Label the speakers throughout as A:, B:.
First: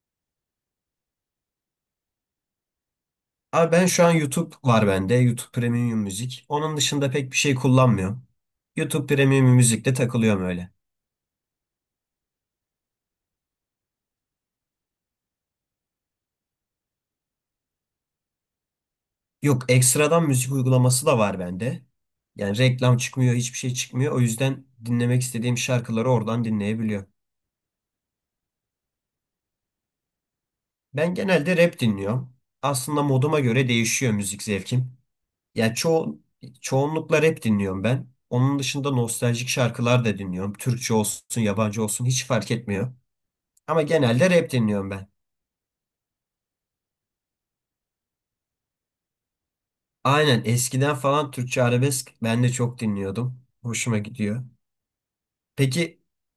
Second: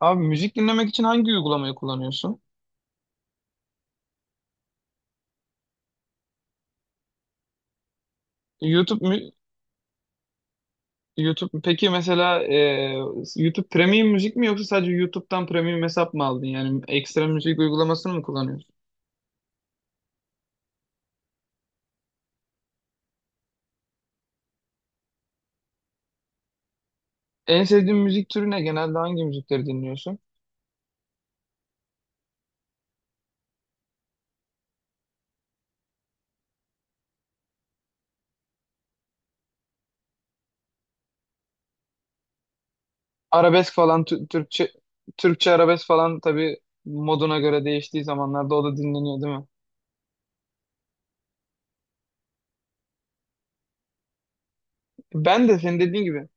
A: Abi müzik dinlemek için hangi uygulamayı kullanıyorsun?
B: Abi ben şu an YouTube var bende. YouTube Premium Müzik. Onun dışında pek bir şey kullanmıyorum.
A: YouTube
B: YouTube
A: mü?
B: Premium Müzik'te takılıyorum öyle.
A: YouTube peki mesela YouTube Premium müzik mi yoksa sadece YouTube'dan Premium hesap mı aldın? Yani ekstra müzik uygulamasını mı kullanıyorsun?
B: Yok ekstradan müzik uygulaması da var bende. Yani reklam çıkmıyor, hiçbir şey çıkmıyor. O yüzden dinlemek istediğim şarkıları oradan dinleyebiliyorum.
A: En sevdiğin müzik türü ne? Genelde hangi müzikleri dinliyorsun?
B: Ben genelde rap dinliyorum. Aslında moduma göre değişiyor müzik zevkim. Ya çoğu Çoğunlukla rap dinliyorum ben. Onun dışında nostaljik şarkılar da dinliyorum. Türkçe olsun, yabancı olsun hiç fark etmiyor.
A: Arabesk
B: Ama
A: falan
B: genelde rap
A: Türkçe
B: dinliyorum ben.
A: Türkçe arabesk falan tabii moduna göre değiştiği zamanlarda o da dinleniyor değil mi?
B: Aynen eskiden falan Türkçe arabesk ben de çok dinliyordum. Hoşuma gidiyor.
A: Ben de senin
B: Peki
A: dediğin gibi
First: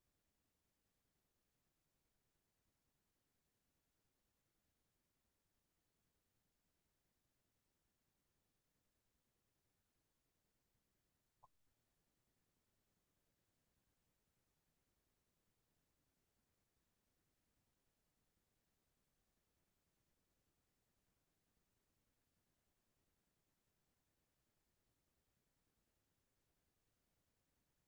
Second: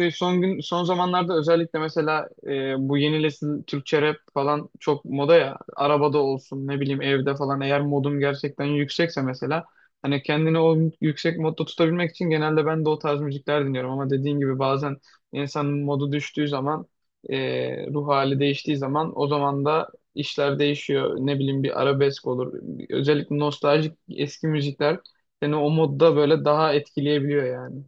A: şey, son gün son zamanlarda özellikle mesela bu yeni nesil Türkçe rap falan çok moda ya. Arabada olsun ne bileyim evde falan eğer modum gerçekten yüksekse mesela hani kendini o yüksek modda tutabilmek için genelde ben de o tarz müzikler dinliyorum ama dediğin gibi bazen insanın modu düştüğü zaman ruh hali değiştiği zaman o zaman da işler değişiyor. Ne bileyim bir arabesk olur. Özellikle nostaljik eski müzikler seni o modda böyle daha etkileyebiliyor yani.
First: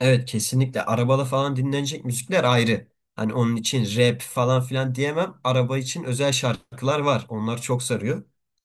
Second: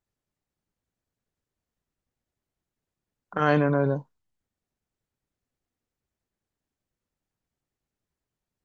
B: evet, kesinlikle arabada falan dinlenecek müzikler ayrı. Hani onun
A: Aynen
B: için
A: öyle.
B: rap falan filan diyemem. Araba için özel şarkılar var. Onlar çok sarıyor.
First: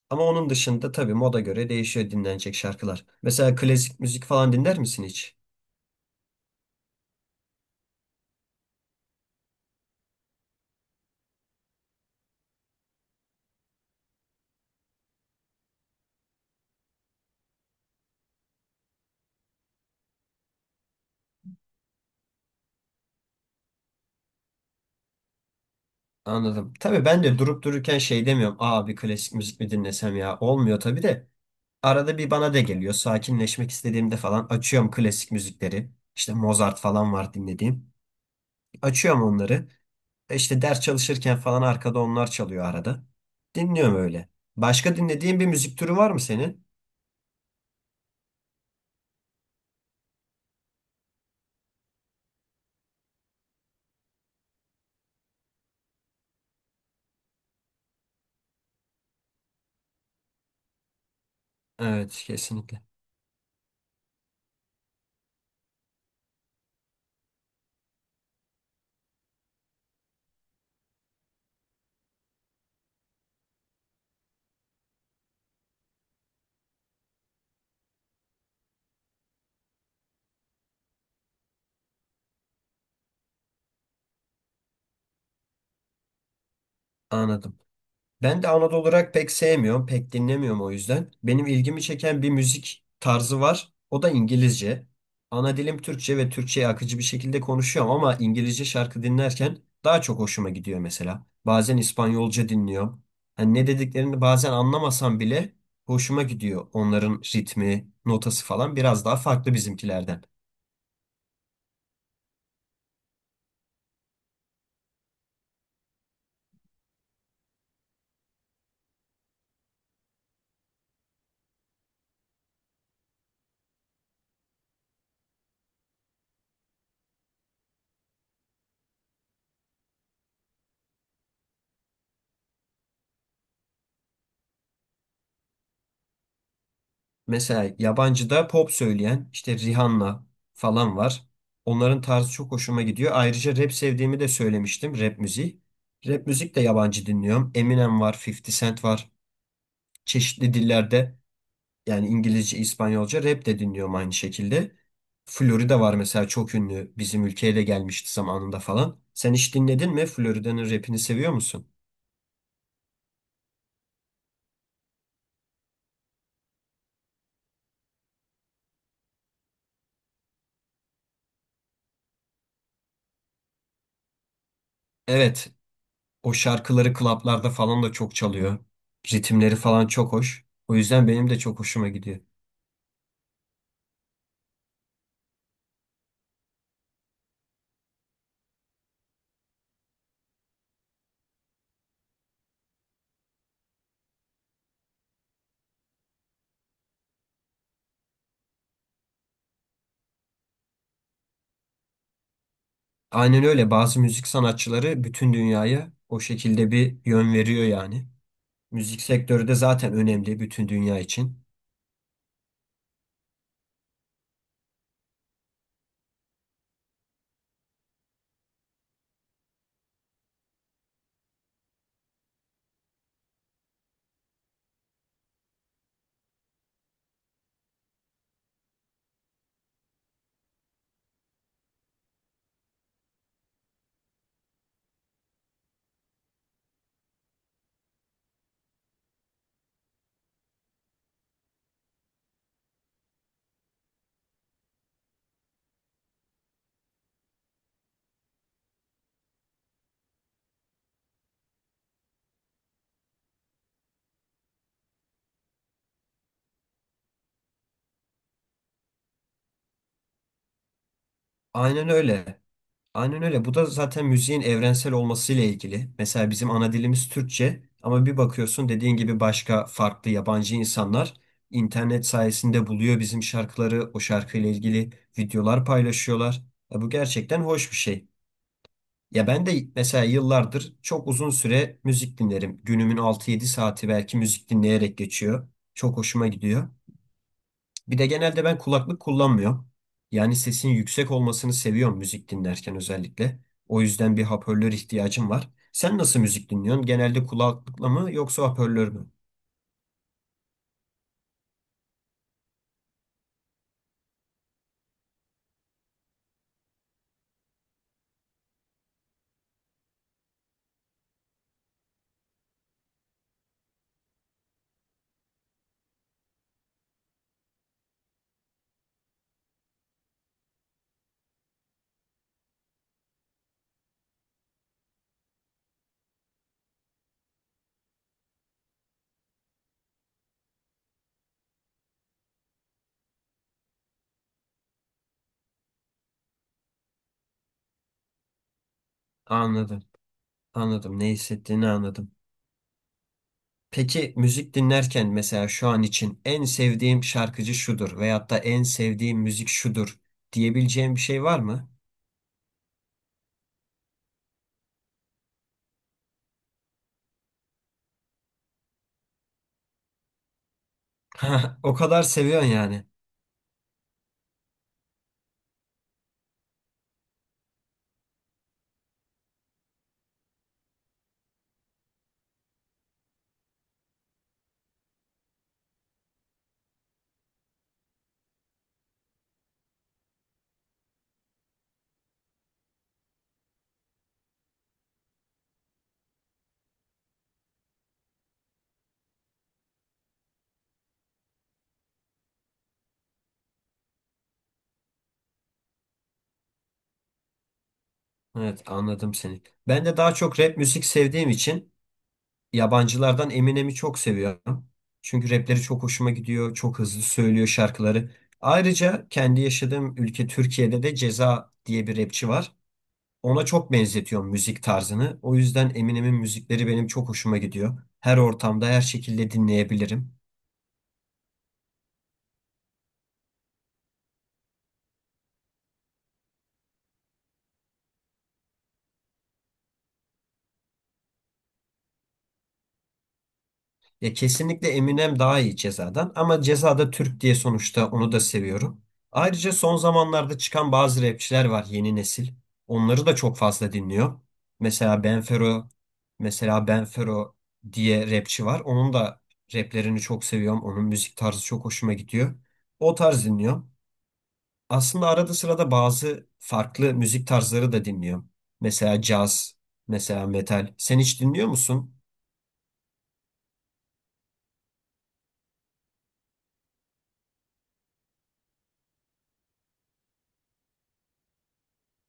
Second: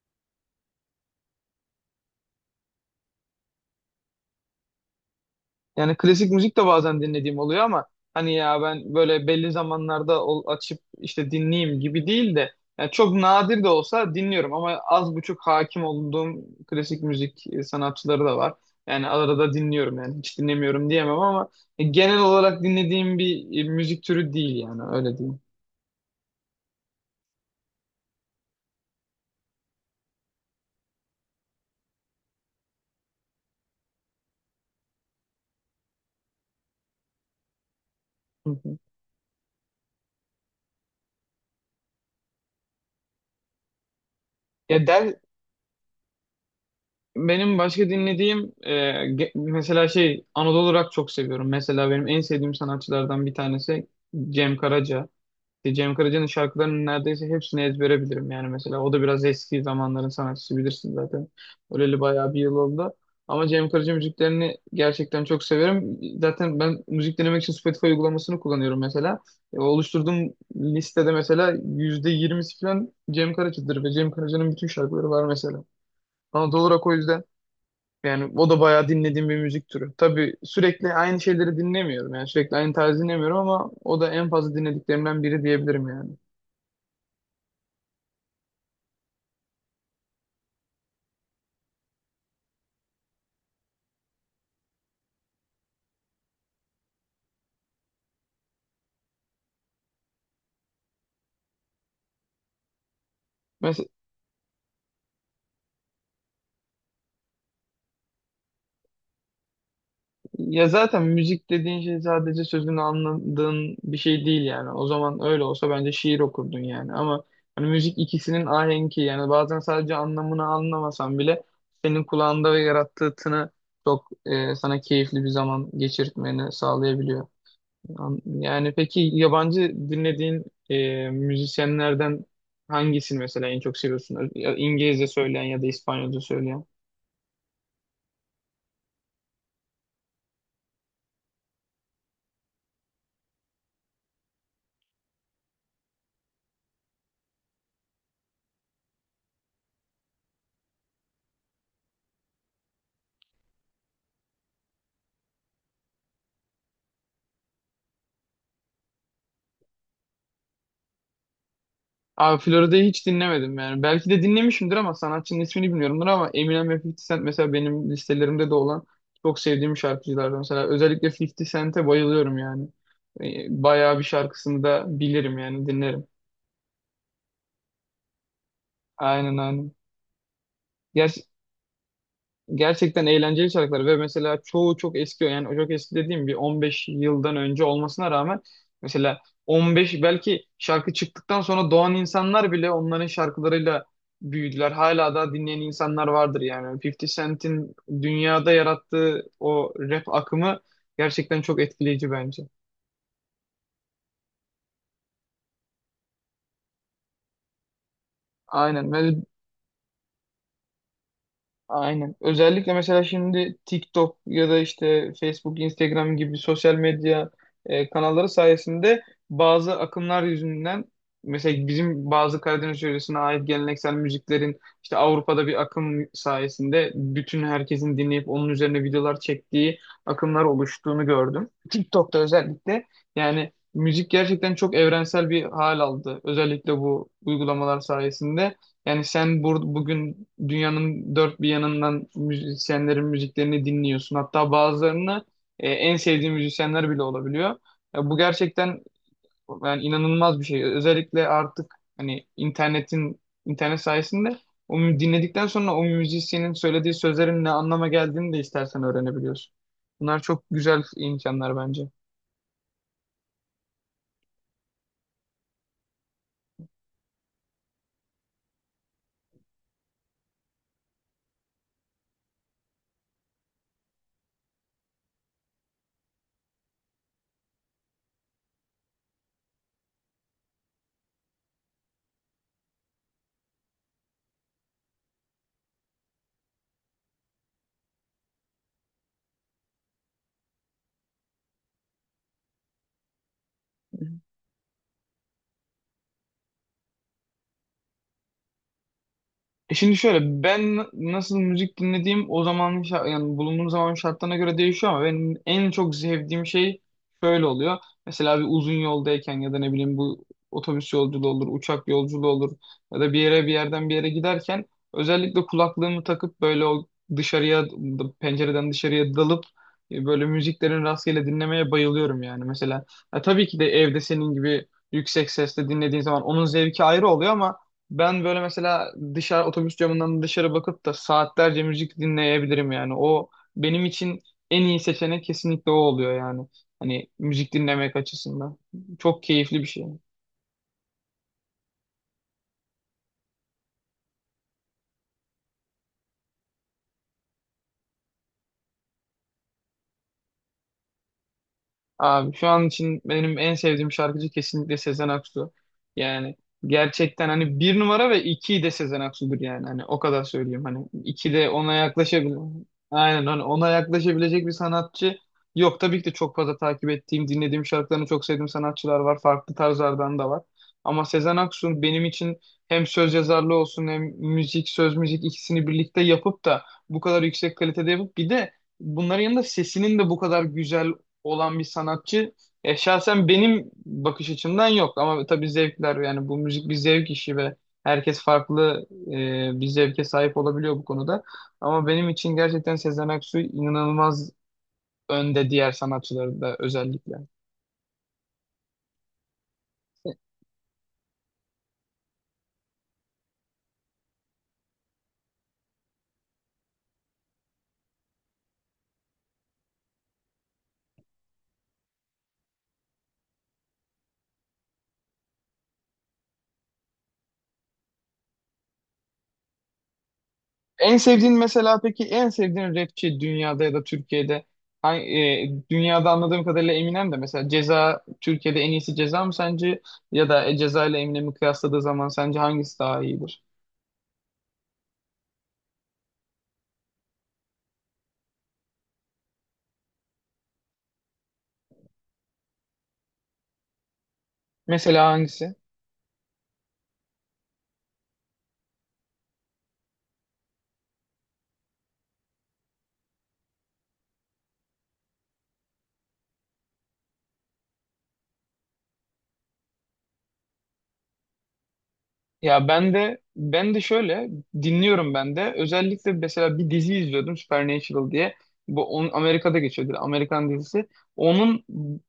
B: Ama onun dışında tabii moda göre değişiyor dinlenecek şarkılar. Mesela klasik müzik falan dinler misin hiç?
A: Yani klasik müzik de bazen dinlediğim oluyor ama hani ya ben böyle belli zamanlarda açıp işte dinleyeyim gibi değil de yani çok nadir de olsa dinliyorum ama az buçuk hakim olduğum klasik müzik sanatçıları da var. Yani arada dinliyorum yani hiç dinlemiyorum diyemem ama genel olarak dinlediğim bir müzik türü değil yani öyle diyeyim.
B: Anladım. Tabii ben de durup dururken şey demiyorum. Aa, bir klasik müzik mi dinlesem ya? Olmuyor tabii de. Arada bir bana da geliyor. Sakinleşmek istediğimde falan açıyorum klasik müzikleri. İşte Mozart falan var dinlediğim.
A: Hı hı.
B: Açıyorum onları. İşte ders çalışırken falan arkada onlar çalıyor arada. Dinliyorum öyle.
A: Ya
B: Başka
A: der
B: dinlediğin bir müzik türü var mı senin?
A: Benim başka dinlediğim mesela şey Anadolu rock çok seviyorum. Mesela benim en sevdiğim sanatçılardan bir tanesi Cem Karaca. İşte Cem Karaca'nın şarkılarının neredeyse hepsini ezbere bilirim. Yani mesela o da biraz eski zamanların sanatçısı bilirsin zaten. Öleli
B: Evet,
A: bayağı bir yıl
B: kesinlikle.
A: oldu. Ama Cem Karaca müziklerini gerçekten çok severim. Zaten ben müzik dinlemek için Spotify uygulamasını kullanıyorum mesela. Oluşturduğum listede mesela %20'si falan Cem Karaca'dır ve Cem Karaca'nın bütün şarkıları var mesela. Ama doğal olarak o yüzden yani o da bayağı dinlediğim bir müzik türü. Tabii sürekli aynı şeyleri dinlemiyorum yani sürekli aynı tarzı dinlemiyorum ama o da en fazla dinlediklerimden biri diyebilirim yani.
B: Anladım. Ben de Anadolu olarak pek sevmiyorum, pek dinlemiyorum o yüzden. Benim ilgimi çeken bir müzik tarzı var. O da İngilizce. Ana dilim Türkçe ve Türkçe'yi akıcı bir şekilde konuşuyorum ama İngilizce şarkı dinlerken daha çok hoşuma gidiyor mesela. Bazen İspanyolca dinliyorum. Hani ne
A: Mesela,
B: dediklerini bazen anlamasam bile hoşuma gidiyor. Onların ritmi, notası falan biraz daha farklı bizimkilerden.
A: ya zaten müzik dediğin şey sadece sözünü anladığın bir şey değil yani. O zaman öyle olsa bence şiir okurdun yani. Ama hani müzik ikisinin ahenki yani bazen sadece anlamını anlamasan bile senin kulağında ve yarattığı tını çok sana keyifli bir zaman geçirtmeni sağlayabiliyor. Yani peki yabancı dinlediğin müzisyenlerden hangisini mesela en çok seviyorsun? Ya İngilizce söyleyen ya da İspanyolca söyleyen?
B: Mesela yabancıda pop söyleyen işte Rihanna falan var. Onların tarzı çok hoşuma gidiyor. Ayrıca rap sevdiğimi de söylemiştim. Rap müziği. Rap müzik de yabancı dinliyorum. Eminem var, 50 Cent var. Çeşitli dillerde yani İngilizce, İspanyolca rap de dinliyorum aynı şekilde. Florida var mesela, çok ünlü. Bizim ülkeye de gelmişti zamanında falan. Sen hiç dinledin mi? Florida'nın rapini seviyor musun?
A: Abi Florida'yı hiç dinlemedim yani. Belki de dinlemişimdir ama sanatçının ismini bilmiyorumdur ama Eminem ve 50 Cent mesela benim listelerimde de olan çok sevdiğim şarkıcılardan. Mesela özellikle 50 Cent'e bayılıyorum yani. Bayağı bir şarkısını da bilirim
B: Evet.
A: yani dinlerim.
B: O şarkıları klaplarda falan da çok çalıyor.
A: Aynen
B: Ritimleri
A: aynen.
B: falan çok hoş. O yüzden benim de çok hoşuma gidiyor.
A: Gerçekten eğlenceli şarkılar ve mesela çoğu çok eski yani çok eski dediğim bir 15 yıldan önce olmasına rağmen mesela 15 belki şarkı çıktıktan sonra doğan insanlar bile onların şarkılarıyla büyüdüler. Hala da dinleyen insanlar vardır yani. 50 Cent'in dünyada yarattığı o rap akımı gerçekten çok etkileyici bence.
B: Aynen öyle, bazı müzik sanatçıları bütün dünyaya o şekilde bir yön veriyor yani.
A: Aynen.
B: Müzik sektörü de zaten önemli bütün dünya için.
A: Aynen. Özellikle mesela şimdi TikTok ya da işte Facebook, Instagram gibi sosyal medya kanalları sayesinde bazı akımlar yüzünden mesela bizim bazı Karadeniz yöresine ait geleneksel müziklerin işte Avrupa'da bir akım sayesinde bütün herkesin dinleyip onun üzerine videolar çektiği akımlar oluştuğunu gördüm. TikTok'ta özellikle yani müzik gerçekten çok evrensel bir hal aldı. Özellikle bu uygulamalar sayesinde. Yani sen bugün dünyanın dört bir yanından müzisyenlerin müziklerini dinliyorsun. Hatta bazılarını en sevdiğin müzisyenler bile olabiliyor. Ya bu gerçekten yani inanılmaz bir şey. Özellikle artık hani internet sayesinde dinledikten sonra o müzisyenin söylediği sözlerin ne anlama geldiğini de istersen öğrenebiliyorsun. Bunlar çok güzel imkanlar bence.
B: Aynen öyle. Aynen öyle. Bu da zaten müziğin evrensel olmasıyla ilgili. Mesela bizim ana dilimiz Türkçe ama bir bakıyorsun, dediğin gibi başka farklı yabancı insanlar internet sayesinde buluyor bizim şarkıları, o şarkıyla ilgili videolar paylaşıyorlar. Ya bu gerçekten hoş bir şey. Ya ben de mesela yıllardır çok uzun süre müzik dinlerim. Günümün 6 7 saati belki müzik dinleyerek geçiyor. Çok hoşuma gidiyor. Bir de genelde ben kulaklık kullanmıyorum. Yani sesin yüksek olmasını seviyorum müzik dinlerken özellikle. O yüzden bir hoparlör ihtiyacım var. Sen nasıl müzik dinliyorsun? Genelde kulaklıkla mı yoksa hoparlör mü?
A: Şimdi şöyle ben nasıl müzik dinlediğim o zamanın yani bulunduğum zaman şartlarına göre değişiyor ama benim en çok sevdiğim şey şöyle oluyor. Mesela bir uzun yoldayken ya da ne bileyim bu otobüs yolculuğu olur, uçak yolculuğu olur ya da bir yerden bir yere giderken özellikle kulaklığımı takıp böyle o dışarıya pencereden dışarıya dalıp böyle müziklerin rastgele dinlemeye bayılıyorum yani mesela. Ya tabii ki de evde senin gibi yüksek sesle dinlediğin zaman onun zevki ayrı oluyor ama ben böyle mesela dışarı otobüs camından dışarı bakıp da saatlerce müzik dinleyebilirim yani. O benim için en iyi seçenek kesinlikle o oluyor yani. Hani müzik dinlemek açısından. Çok keyifli bir
B: Anladım.
A: şey.
B: Anladım. Ne hissettiğini anladım. Peki müzik dinlerken mesela, şu an için en sevdiğim şarkıcı şudur veyahut da en sevdiğim müzik şudur diyebileceğim bir şey var mı?
A: Abi şu an için benim en sevdiğim şarkıcı kesinlikle Sezen Aksu. Yani gerçekten hani bir numara ve iki de Sezen Aksu'dur yani. Hani o kadar söyleyeyim. Hani iki de ona
B: O kadar
A: yaklaşabil
B: seviyorsun yani.
A: aynen hani ona yaklaşabilecek bir sanatçı yok. Tabii ki de çok fazla takip ettiğim, dinlediğim şarkılarını çok sevdiğim sanatçılar var. Farklı tarzlardan da var. Ama Sezen Aksu benim için hem söz yazarlığı olsun hem müzik, söz müzik ikisini birlikte yapıp da bu kadar yüksek kalitede yapıp bir de bunların yanında sesinin de bu kadar güzel olan bir sanatçı. Şahsen benim bakış açımdan yok ama tabii zevkler yani bu müzik bir zevk işi ve herkes farklı bir zevke sahip olabiliyor bu konuda. Ama benim için gerçekten Sezen Aksu inanılmaz önde diğer sanatçıları da özellikle.
B: Evet, anladım seni. Ben de daha çok rap müzik sevdiğim için yabancılardan Eminem'i çok seviyorum. Çünkü rapleri çok hoşuma gidiyor. Çok hızlı söylüyor şarkıları. Ayrıca kendi yaşadığım ülke Türkiye'de de Ceza diye bir rapçi var. Ona çok benzetiyorum müzik tarzını. O yüzden Eminem'in müzikleri benim çok hoşuma gidiyor. Her ortamda, her şekilde dinleyebilirim.
A: En sevdiğin mesela peki en sevdiğin rapçi dünyada ya da Türkiye'de hangi, dünyada anladığım kadarıyla Eminem de mesela Ceza Türkiye'de en iyisi Ceza mı sence ya da Ceza ile Eminem'i kıyasladığı zaman sence hangisi daha iyidir?
B: Ya kesinlikle Eminem daha iyi Ceza'dan, ama Ceza'da Türk diye sonuçta onu da seviyorum. Ayrıca son zamanlarda çıkan bazı rapçiler var, yeni nesil. Onları da çok fazla dinliyor. Mesela
A: Mesela hangisi?
B: Benfero, Mesela Benfero diye rapçi var. Onun da raplerini çok seviyorum. Onun müzik tarzı çok hoşuma gidiyor. O tarz dinliyorum. Aslında arada sırada bazı farklı müzik tarzları da dinliyorum. Mesela caz, mesela metal. Sen hiç dinliyor musun?
A: Ya ben de şöyle dinliyorum ben de. Özellikle mesela bir dizi izliyordum Supernatural diye. Bu onun Amerika'da geçiyordu. Amerikan dizisi. Onun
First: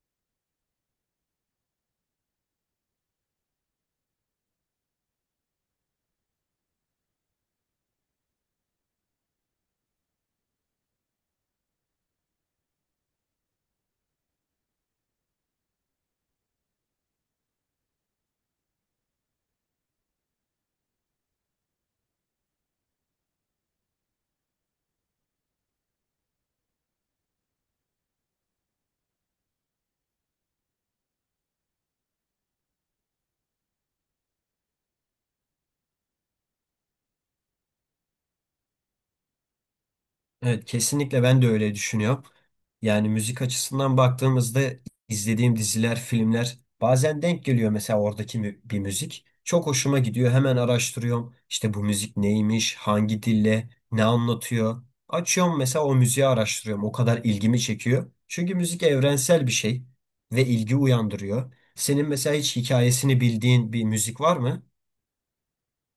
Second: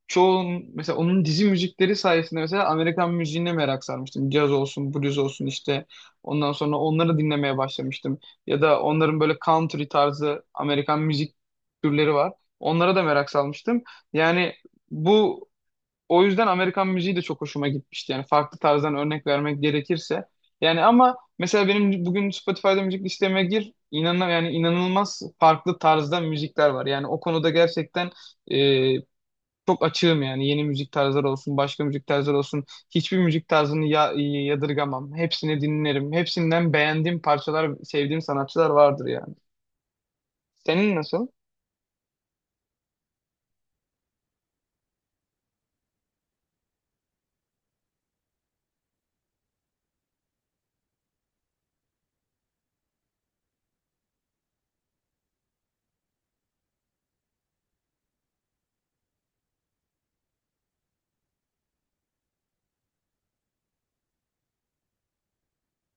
A: mesela onun dizi müzikleri sayesinde mesela Amerikan müziğine merak sarmıştım. Caz olsun, blues olsun işte. Ondan sonra onları dinlemeye başlamıştım. Ya da onların böyle country tarzı Amerikan müzik türleri var. Onlara da merak salmıştım. Yani bu o yüzden Amerikan müziği de çok hoşuma gitmişti. Yani farklı tarzdan örnek vermek gerekirse. Yani ama mesela benim bugün Spotify'da müzik listeme gir. İnanan yani inanılmaz farklı tarzda müzikler var. Yani o konuda gerçekten e, çok açığım yani. Yeni müzik tarzları olsun, başka müzik tarzları olsun. Hiçbir müzik tarzını ya, yadırgamam. Hepsini dinlerim. Hepsinden beğendiğim parçalar, sevdiğim sanatçılar vardır yani.
B: Evet,
A: Senin
B: kesinlikle
A: nasıl?
B: ben de öyle düşünüyorum. Yani müzik açısından baktığımızda izlediğim diziler, filmler bazen denk geliyor, mesela oradaki bir müzik. Çok hoşuma gidiyor. Hemen araştırıyorum. İşte bu müzik neymiş, hangi dille, ne anlatıyor. Açıyorum mesela, o müziği araştırıyorum. O kadar ilgimi çekiyor. Çünkü müzik evrensel bir şey ve ilgi uyandırıyor. Senin mesela hiç hikayesini bildiğin bir müzik var mı?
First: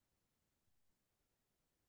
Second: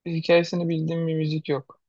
A: Hikayesini bildiğim bir müzik yok.